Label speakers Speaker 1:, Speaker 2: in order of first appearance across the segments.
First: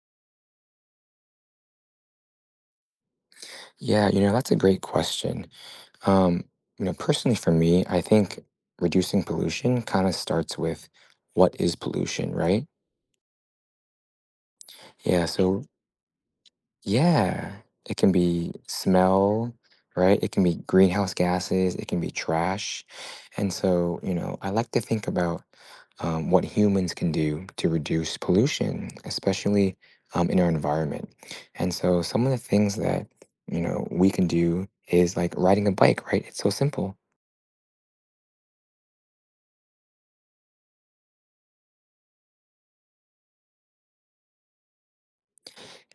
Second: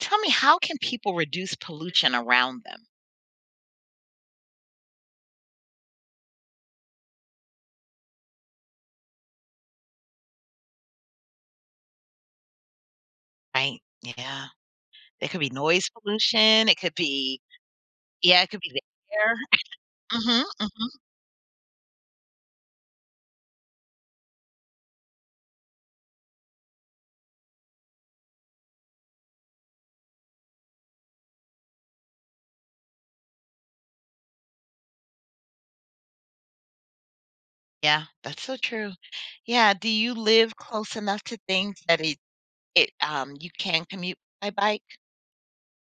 Speaker 1: Tell me, how can people reduce pollution around them?
Speaker 2: Yeah, you know, that's a great question. Um, you know, personally for me, I think reducing pollution kind of starts with what is pollution, right?
Speaker 1: Right, yeah.
Speaker 2: Yeah,
Speaker 1: It could be noise pollution, it could be
Speaker 2: Yeah, it can
Speaker 1: yeah, it
Speaker 2: be
Speaker 1: could be the air.
Speaker 2: smell, right? It can
Speaker 1: Mhm,
Speaker 2: be
Speaker 1: mhm.
Speaker 2: greenhouse gases, it can be trash. And so, you know, I like to think about what humans can do to reduce pollution, especially in our environment. And so, some of the things that, you know, we can do is like riding a bike, right? It's so simple.
Speaker 1: Yeah, that's so true. Yeah, do you live close enough to things that you can commute by bike?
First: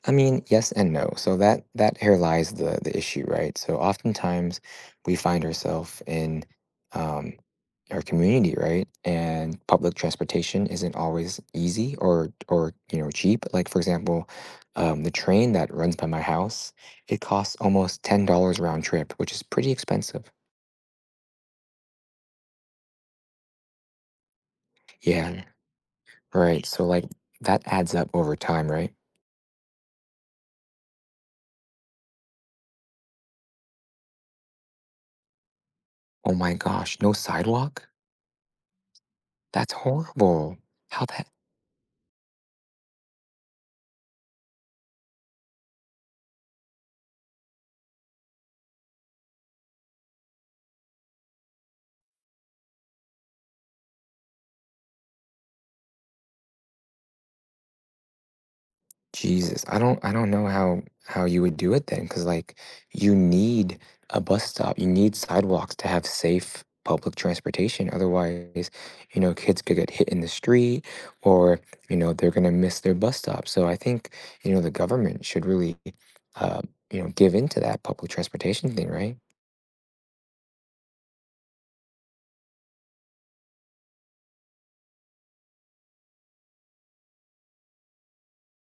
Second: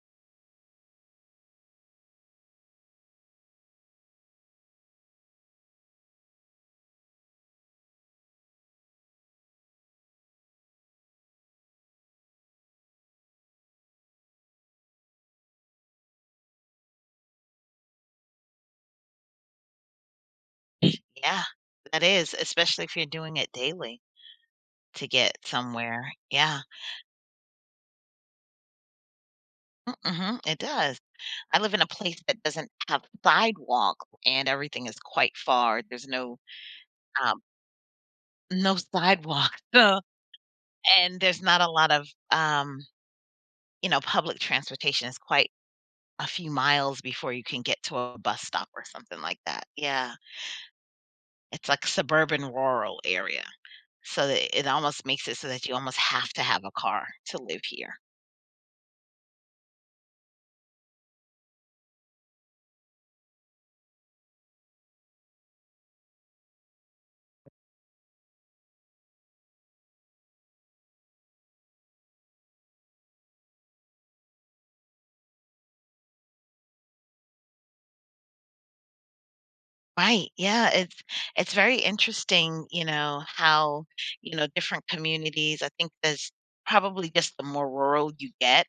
Speaker 2: I mean, yes and no. So that here lies the issue, right? So oftentimes we find ourselves in um, our community, right? And public transportation isn't always easy or you know cheap. Like for example, the train that runs by my house, it costs almost $10 round trip, which is pretty expensive.
Speaker 1: Yeah, that is, especially if you're doing it daily to get
Speaker 2: Yeah,
Speaker 1: somewhere. Yeah.
Speaker 2: right. So like that adds up over time, right?
Speaker 1: Mm, mhm, it does. I live in a place that doesn't have sidewalk, and everything is quite far. There's
Speaker 2: Oh
Speaker 1: no,
Speaker 2: my gosh, no
Speaker 1: um
Speaker 2: sidewalk?
Speaker 1: no sidewalk.
Speaker 2: That's horrible. How
Speaker 1: And
Speaker 2: that
Speaker 1: there's not a lot of, public transportation is quite a few miles before you can get to a bus stop or something like that. Yeah. It's like suburban rural area. So that it almost makes it so that you almost have to have a car to live here.
Speaker 2: Jesus, I don't know how you would do it then, because like, you need a bus stop, you need sidewalks to have safe public transportation, otherwise, you know, kids could get hit in the street or, you know, they're gonna miss their bus stop, so I think, you know, the government should really, uh, you know, give into that public transportation thing, right?
Speaker 1: Right. Yeah. It's very interesting, how, different communities, I think there's probably just the more rural you get,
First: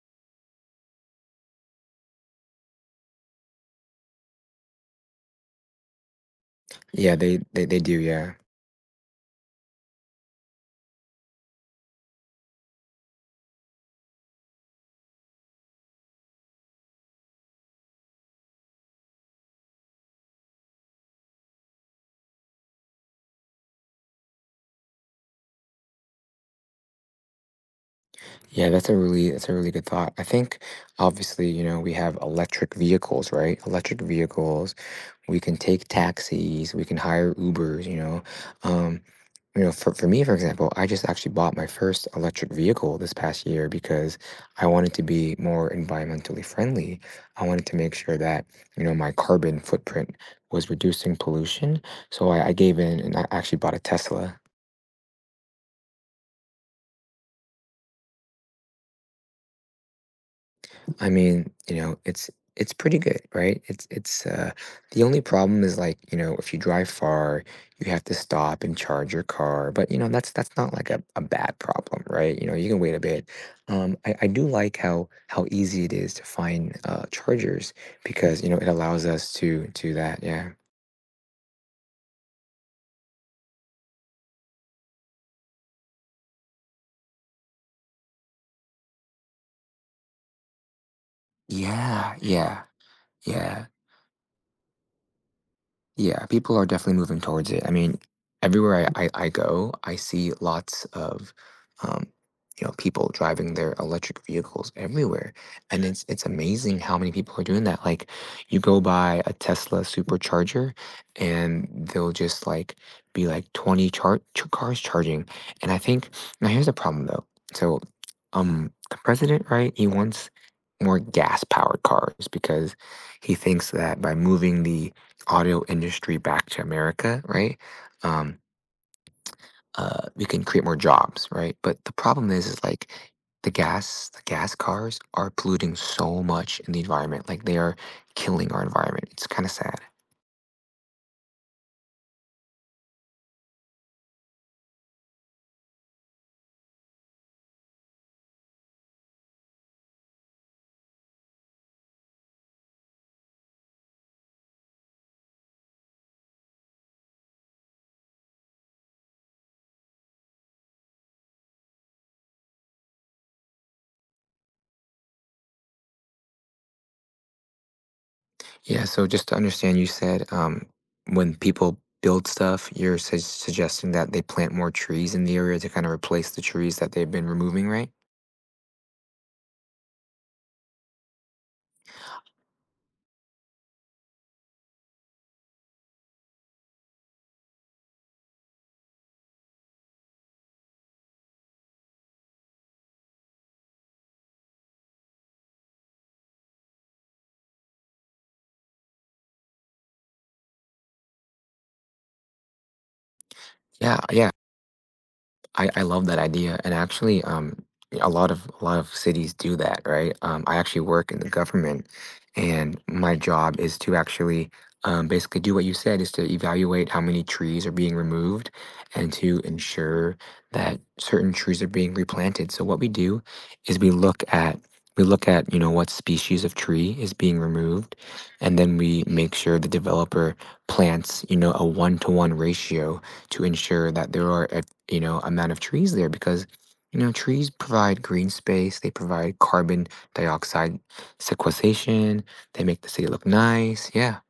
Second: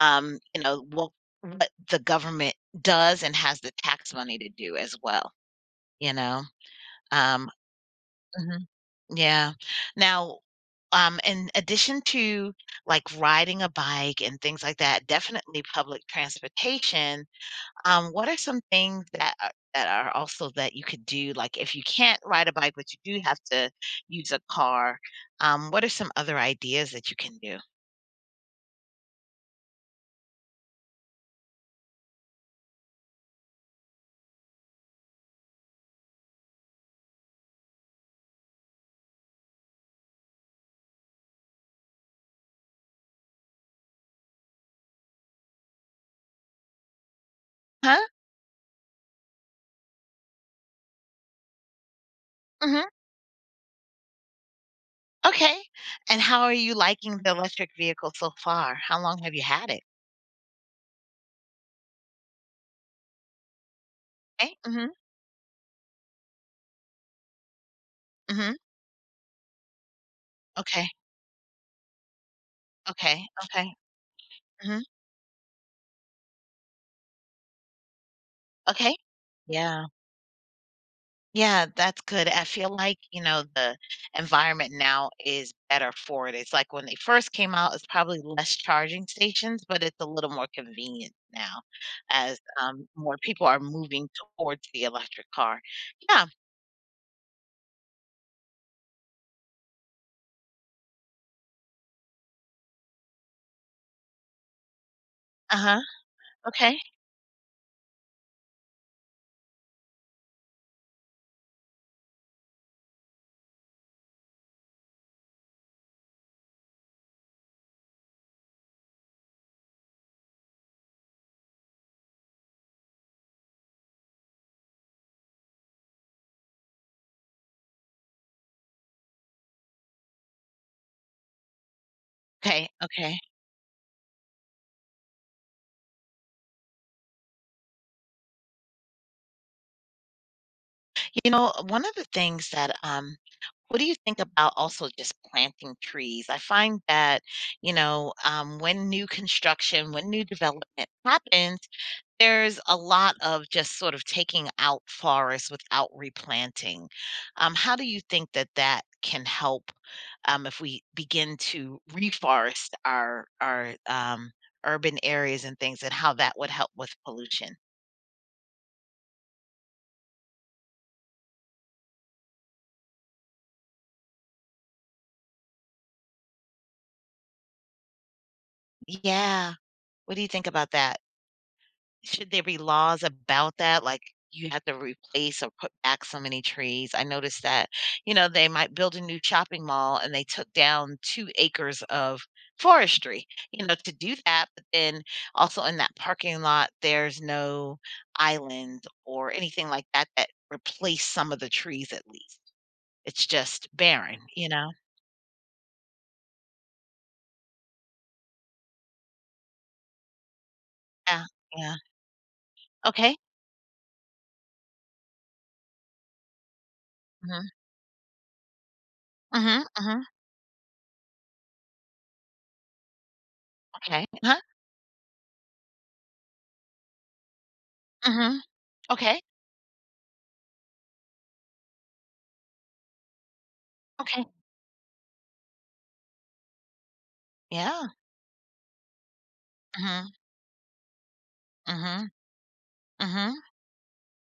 Speaker 1: um, you know, what what the government does and has the tax money to do as well, you know?
Speaker 2: Yeah, they
Speaker 1: Um,
Speaker 2: they they do, yeah.
Speaker 1: mhm. Yeah. Now, in addition to like riding a bike and things like that, definitely public transportation. What are some things that are also that you could do? Like if you can't ride a bike, but you do have to use a car, what are some other ideas that you can do?
Speaker 2: Yeah, that's a really good thought. I think, obviously, you know, we have electric vehicles, right? Electric vehicles we can take taxis, we can hire ubers, you know, um you know, for me, for example, I just actually bought my first electric vehicle this past year because I wanted to be more environmentally friendly. I wanted to make
Speaker 1: Huh?
Speaker 2: sure that, you know, my carbon footprint was reducing pollution, so I gave
Speaker 1: Hmm.
Speaker 2: in and I actually bought a tesla.
Speaker 1: Okay. And how are you liking the electric vehicle so far? How long have you had it?
Speaker 2: I mean, you know, it's pretty good, right? It's
Speaker 1: Okay. Hmm.
Speaker 2: The only problem is like, you know, if you drive far, you have to
Speaker 1: Hmm.
Speaker 2: stop and charge your car. But you know, that's not
Speaker 1: Okay.
Speaker 2: like a bad problem, right? You know, you can wait a
Speaker 1: Okay.
Speaker 2: bit.
Speaker 1: Okay.
Speaker 2: I do like
Speaker 1: Hmm.
Speaker 2: how easy it is to find chargers because, you know, it
Speaker 1: Okay.
Speaker 2: allows us to
Speaker 1: Yeah.
Speaker 2: do that. Yeah.
Speaker 1: Yeah, that's good. I feel like, the environment now is better for it. It's like when they first came out, it's probably less charging stations, but it's a little more convenient now
Speaker 2: Yeah,
Speaker 1: as
Speaker 2: yeah,
Speaker 1: more people are
Speaker 2: yeah.
Speaker 1: moving towards the electric car.
Speaker 2: Yeah,
Speaker 1: Yeah.
Speaker 2: people are definitely moving towards it. I mean, everywhere I go, I see lots of, um, you know, people driving their electric vehicles everywhere,
Speaker 1: Uh-huh.
Speaker 2: and it's
Speaker 1: Okay.
Speaker 2: amazing how many people are doing that. Like, you go by a Tesla supercharger, and they'll just like be like twenty cars charging. And I think now here's the problem though. So, the president, right? He wants more gas powered cars because he thinks that by moving the audio industry back to America, right? Um, we can create more jobs, right? But the problem is
Speaker 1: Okay.
Speaker 2: like
Speaker 1: Okay.
Speaker 2: the gas cars are polluting so much in the environment. Like they are killing our environment. It's kind of sad.
Speaker 1: You know, one of the things that what do you think about also just planting trees? I find that, when new development happens, there's a lot of just sort of taking out forests without replanting. How do you think that that can help, if we begin to reforest our urban areas and things, and how that would help with pollution?
Speaker 2: Yeah. So just to understand, you said when people build stuff, you're suggesting that they plant more trees in the area to kind of replace the trees that they've been removing, right?
Speaker 1: Yeah. What do you think about that? Should there be laws about that? Like, you have to replace or put back so many trees? I noticed that, they might build a new shopping mall and they took down 2 acres of forestry, to do that, but then also in that parking lot, there's no island or anything like that that replace some of the trees at least. It's just
Speaker 2: Yeah.
Speaker 1: barren,
Speaker 2: Yeah.
Speaker 1: you know?
Speaker 2: I love that idea, and actually, a lot of cities do that, right? I actually work in
Speaker 1: Yeah,
Speaker 2: the
Speaker 1: yeah.
Speaker 2: government, and my
Speaker 1: Okay.
Speaker 2: job is to actually basically do what you said is to evaluate how many
Speaker 1: Mhm.
Speaker 2: trees are being removed, and to
Speaker 1: Mhm, mhm.
Speaker 2: ensure that certain trees are being replanted. So what we do is we
Speaker 1: Okay.
Speaker 2: look
Speaker 1: Uh-huh.
Speaker 2: at we look at you know what species of tree is being removed,
Speaker 1: Mhm.
Speaker 2: and then we
Speaker 1: Okay.
Speaker 2: make sure the developer plants you know a one to one ratio to ensure that
Speaker 1: Okay.
Speaker 2: there are a you know, amount of trees there because, you know, trees
Speaker 1: Yeah.
Speaker 2: provide green space, they provide carbon
Speaker 1: Mhm.
Speaker 2: dioxide
Speaker 1: Mhm.
Speaker 2: sequestration, they make the city look
Speaker 1: Mhm.
Speaker 2: nice. Yeah.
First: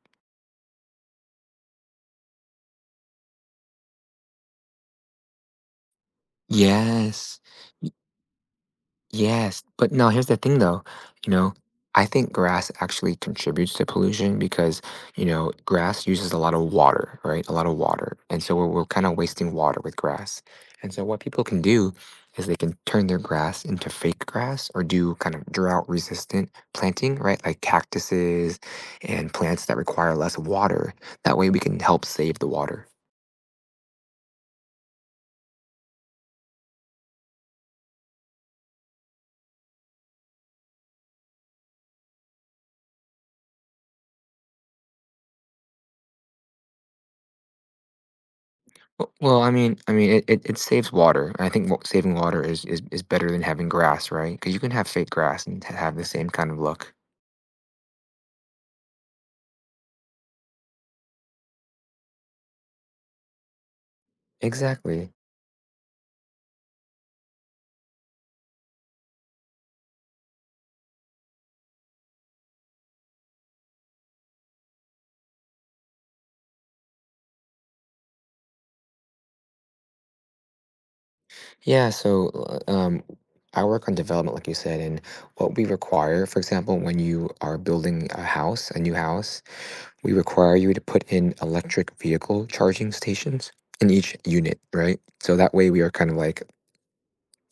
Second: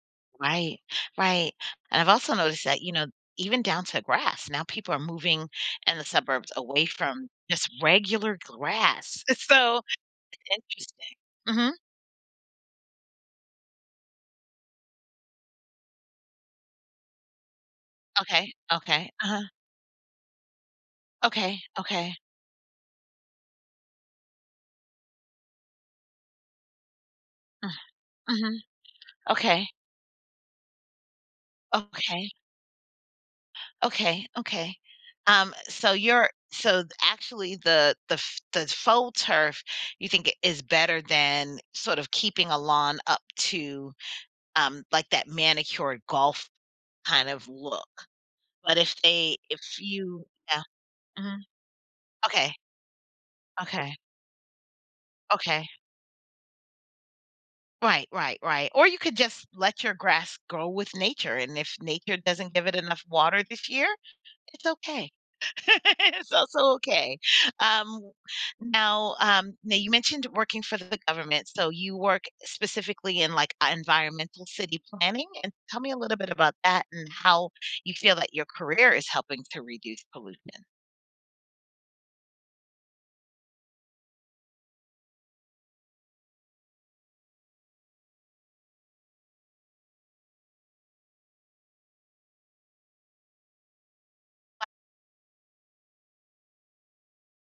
Speaker 1: Right, right, and I've also noticed that, even down to grass, now people are moving in the suburbs away from
Speaker 2: Yes.
Speaker 1: just regular grass. It's
Speaker 2: Yes,
Speaker 1: so
Speaker 2: but now here's the thing though,
Speaker 1: interesting.
Speaker 2: you know,
Speaker 1: Mhm.
Speaker 2: I think grass actually contributes to pollution because, you know, grass uses a lot of water, right? A lot of water. And
Speaker 1: Okay,
Speaker 2: so we're kind
Speaker 1: okay,
Speaker 2: of
Speaker 1: uh-huh,
Speaker 2: wasting water with grass. And so what people can
Speaker 1: okay,
Speaker 2: do
Speaker 1: okay,
Speaker 2: is they can turn their grass into fake grass or do kind of drought resistant planting, right? Like
Speaker 1: uh, mhm,
Speaker 2: cactuses and plants
Speaker 1: okay,
Speaker 2: that require less water. That way we can help
Speaker 1: okay,
Speaker 2: save the water.
Speaker 1: okay, okay. So you're so th actually the faux turf, you think I is better than sort of keeping a lawn up to, like, that manicured golf kind of look? But if
Speaker 2: W
Speaker 1: they
Speaker 2: Well, I
Speaker 1: if
Speaker 2: mean I mean, it
Speaker 1: you
Speaker 2: it it
Speaker 1: yeah,
Speaker 2: saves water,
Speaker 1: mhm,
Speaker 2: I think wa saving water
Speaker 1: okay,
Speaker 2: is better than having
Speaker 1: okay,
Speaker 2: grass, right? Because you can have fake grass and
Speaker 1: okay.
Speaker 2: have the same kind of look.
Speaker 1: Right, right, right, or you could just let your grass grow with nature, and if nature doesn't give it enough water this year, it's okay.
Speaker 2: Exactly.
Speaker 1: It's also okay. Um, now, you mentioned working for the government, so you work specifically in, like, environmental city planning, and tell me a little bit about that and how you feel that your career is helping to reduce pollution.
Speaker 2: Yeah, so, I work on development, like you said, and what we require, for example, when you are building a house, a new house, we require you to put in electric vehicle charging stations in each unit, right? So that way we are kind of like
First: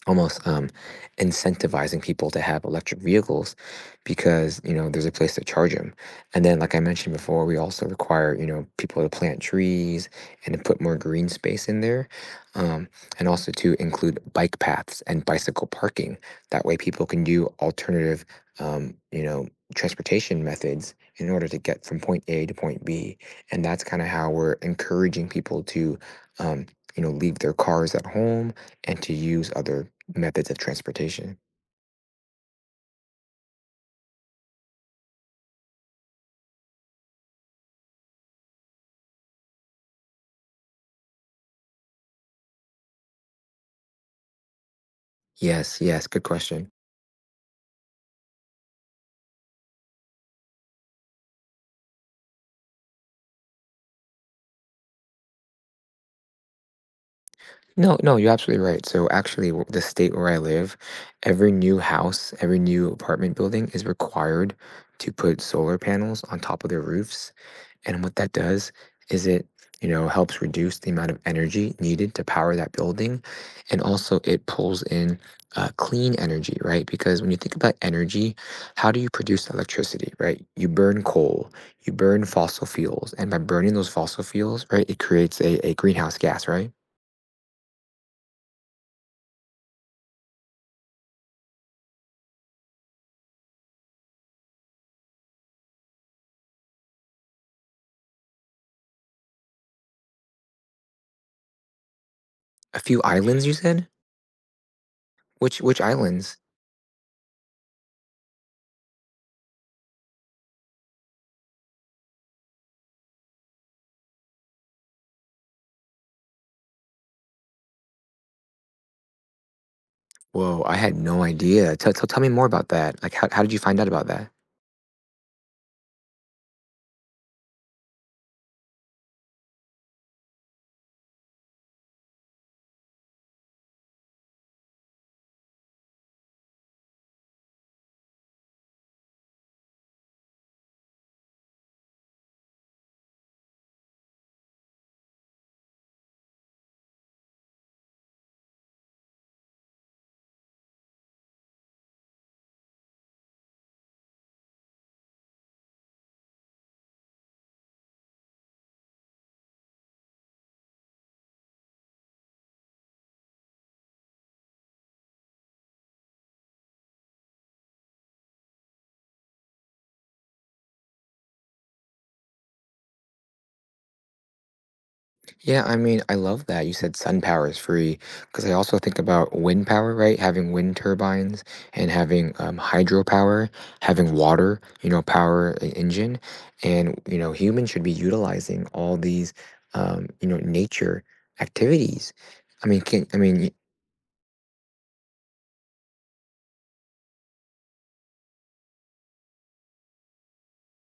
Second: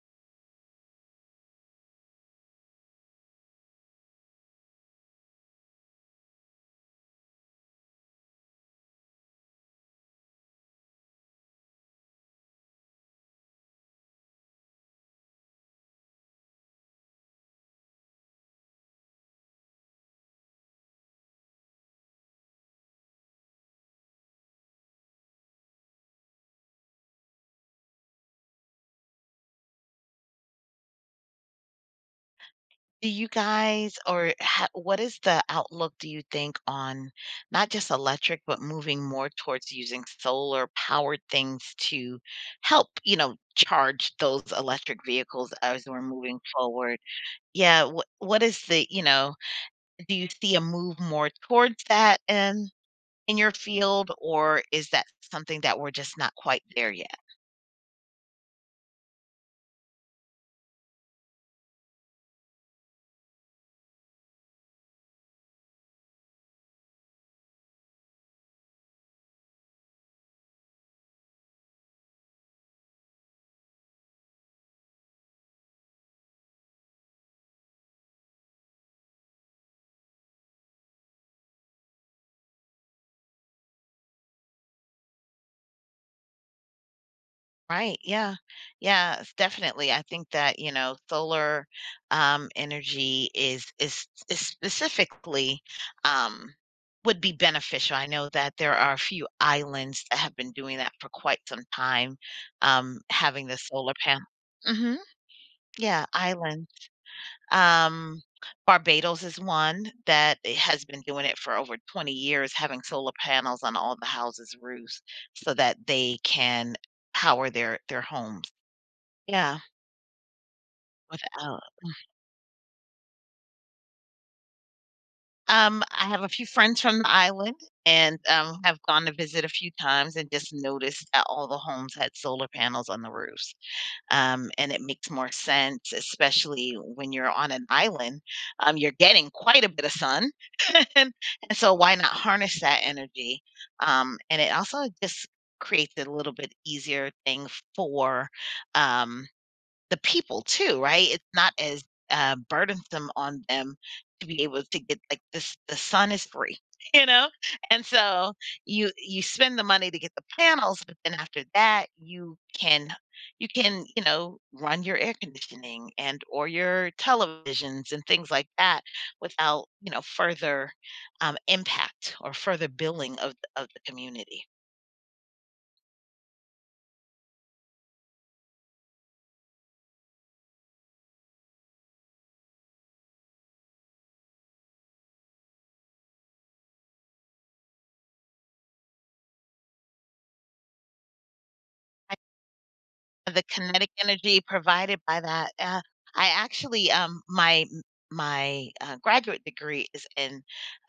Speaker 2: almost incentivizing people to have electric vehicles because you know there's a place to charge them, and then like I mentioned before, we also require you know people to plant trees and to put more green space in there, um, and also to include bike paths and bicycle parking. That way people can do alternative you know transportation methods in order to get from point a to point b, and that's kind of how we're encouraging people to um, you know leave their cars at home and to use other methods of transportation.
Speaker 1: Do you guys or ha What is the outlook, do you think, on not just electric, but moving more towards using solar-powered things to help, charge those electric vehicles
Speaker 2: Yes,
Speaker 1: as we're
Speaker 2: yes, good
Speaker 1: moving
Speaker 2: question.
Speaker 1: forward? Yeah, what is the you know, do you see a move more towards that in your field, or is that something that we're just not quite there yet?
Speaker 2: No, no, you're absolutely right. So actually, the state where I live, every new house, every new apartment building is required to put solar panels on top of their roofs. And what that does is it, you know, helps reduce the amount of energy needed to power that building. And also it pulls in clean energy, right? Because when you think about energy, how do you produce electricity, right? You burn coal, you burn fossil fuels. And by burning those fossil fuels, right, it creates a greenhouse gas, right?
Speaker 1: Right. Yeah. Yeah, s definitely. I think that, solar, energy is specifically, um, would be beneficial. I know that there are a few islands that have been doing that for quite some time,
Speaker 2: A few islands,
Speaker 1: having
Speaker 2: you
Speaker 1: the
Speaker 2: said?
Speaker 1: solar panel. Mhm.
Speaker 2: Which
Speaker 1: Yeah,
Speaker 2: islands?
Speaker 1: island. Um, Barbados is one that it has been doing it for over 20 years, having solar panels on all the houses' roofs so that they can power their homes. Yeah,
Speaker 2: Whoa, I had no
Speaker 1: without
Speaker 2: idea. Tell me more about that. Like, how did you find out about that?
Speaker 1: I have a few friends from the island and, have gone to visit a few times and just noticed that all the homes had solar panels on the roofs, and it makes more sense, especially when you're on an island. You're getting quite a bit of sun, and so why not harness that energy? And it also just creates a little bit easier thing for, um the people too, right? It's not as, burdensome on them to be able to get like this the sun is free, you know? And so you spend the money to get the panels, but then after that, you can, run your air conditioning and or your televisions and things like that without, further, impact or further billing of the community.
Speaker 2: Yeah, I mean, I love that you said sun power is free because I also think about wind power, right? Having wind turbines and having hydropower, having water, you know, power an engine, and you know, humans should be utilizing all these, you know, nature activities. I
Speaker 1: The
Speaker 2: mean,
Speaker 1: kinetic energy provided by that, I actually, my, graduate degree is in,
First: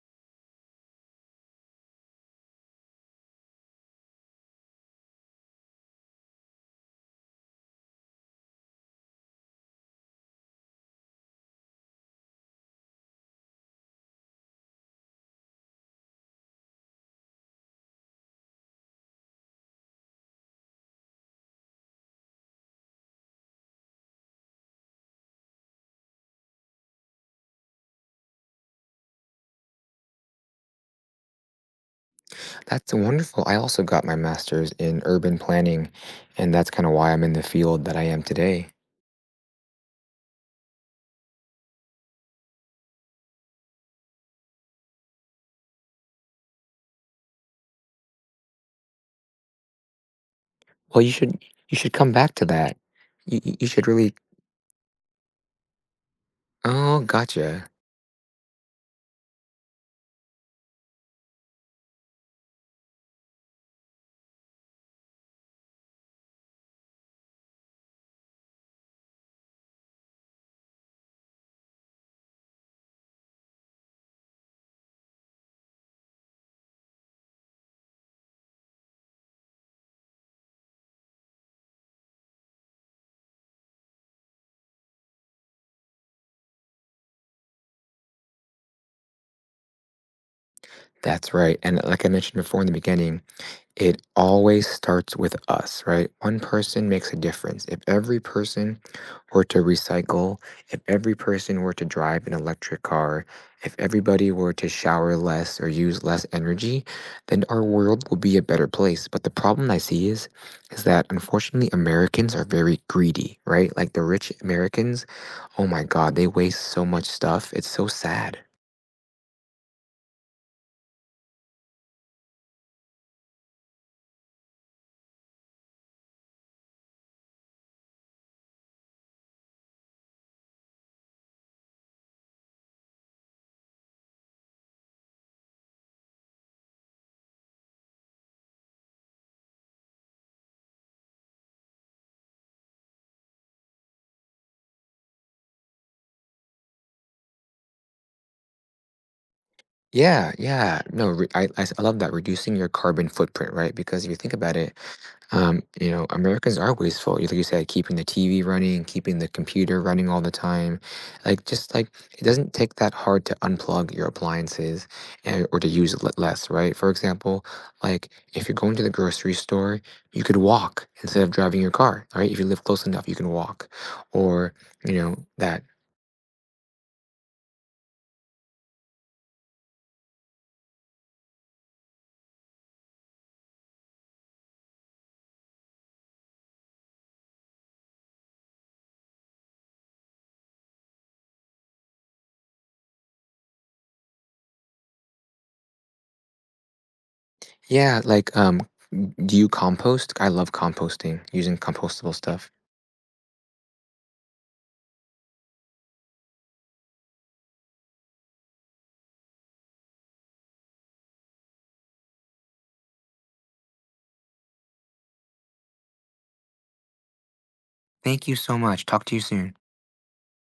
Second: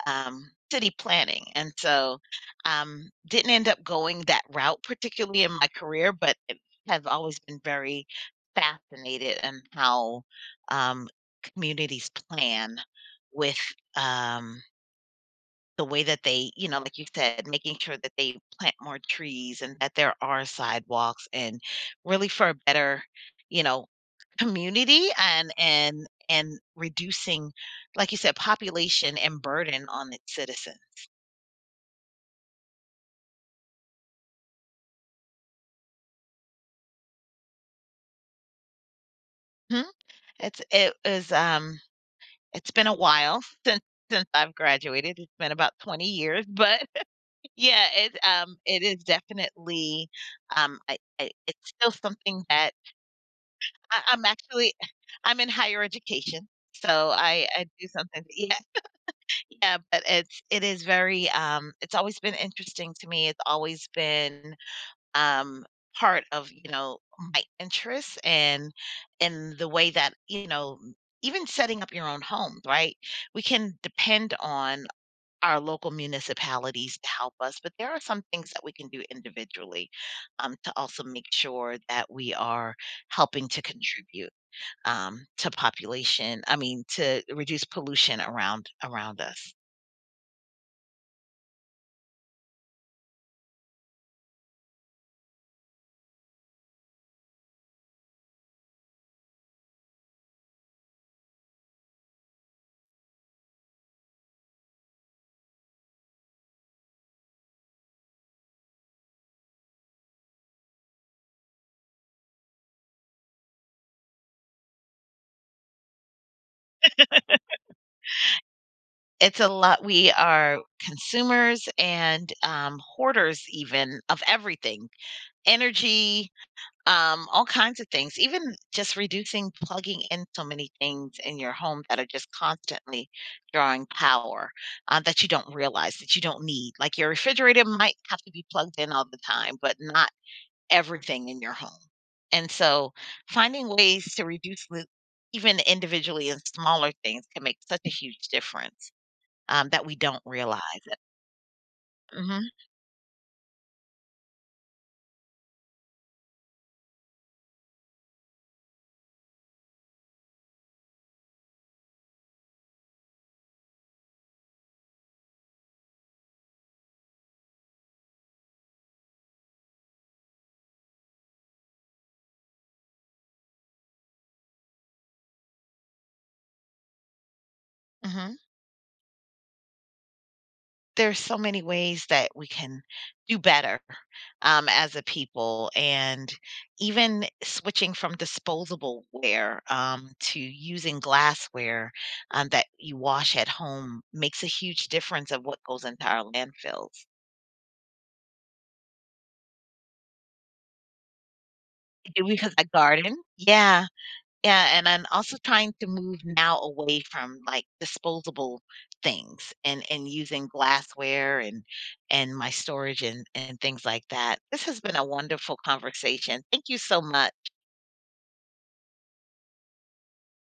Speaker 1: city planning, and so, didn't end up going that route particularly in my career, but it have always been very fascinated in how, um, communities plan with, um the way that they, like you said, making sure that they plant more trees and that there are sidewalks and really for a better, you know, community and reducing, like you said, population and burden on its citizen.
Speaker 2: that's wonderful. I also got my master's in urban planning, and that's kind of why I'm in the field that I am today.
Speaker 1: Hmm? It's it is It's been a while since I've graduated. It's been about 20 years, but yeah, it is definitely
Speaker 2: Well,
Speaker 1: I it's
Speaker 2: you
Speaker 1: still
Speaker 2: should come back
Speaker 1: something
Speaker 2: to
Speaker 1: that.
Speaker 2: that. You should
Speaker 1: I
Speaker 2: really.
Speaker 1: I'm actually I'm in higher education,
Speaker 2: Oh,
Speaker 1: so I
Speaker 2: gotcha.
Speaker 1: do something. Yeah, yeah, but it is very, it's always been interesting to me. It's always been, um, part of, my interests and the way that, even setting up your own home, right? We can depend on our local municipalities to help us, but there are some things that we can do individually, to also make sure that we are helping to contribute to population I mean, to reduce pollution around us.
Speaker 2: That's right. And like I mentioned before in the beginning, it always starts with us, right? One person makes a difference. If every person were to recycle, if every person were to drive an electric car, if everybody were to shower less or use less energy, then our world will be a better place. But the problem I see is that unfortunately Americans are very greedy, right? Like the rich Americans, oh my God, they waste so much stuff. It's so sad.
Speaker 1: It's a lot we are consumers and, hoarders even of everything, energy, all kinds of things, even just reducing plugging in so many things in your home that are just constantly drawing power, that you don't realize, that you don't need. Like, your refrigerator might have to be plugged in all the time, but not everything in your home. And so finding ways to reduce the even individually and smaller things can make such a huge difference, that we don't
Speaker 2: Yeah, yeah.
Speaker 1: realize it.
Speaker 2: No, re I s I love that,
Speaker 1: Mhm,
Speaker 2: reducing your carbon footprint, right? Because if you think about it, you know, Americans are wasteful, like you said, keeping the TV running, keeping the computer running all the time. Like, just like, it doesn't take that hard to unplug your appliances and or to use le less, right? For example, like, if you're going to the grocery store, you could walk instead of driving your car, right? If you live close enough, you can walk. Or, you know, that
Speaker 1: mhm. There's so many ways that we can do better, as a people, and even switching from disposable ware, to using glassware, that you wash at home makes a huge difference of what goes into our landfills.
Speaker 2: Yeah, like, do you compost? I love composting, using
Speaker 1: I
Speaker 2: compostable
Speaker 1: do
Speaker 2: stuff.
Speaker 1: because I garden. Yeah. Yeah, and I'm also trying to move now away from, like, disposable things and using glassware and my storage and things like that. This has been a wonderful conversation. Thank you so much.
Speaker 2: Thank you so much. Talk to you soon.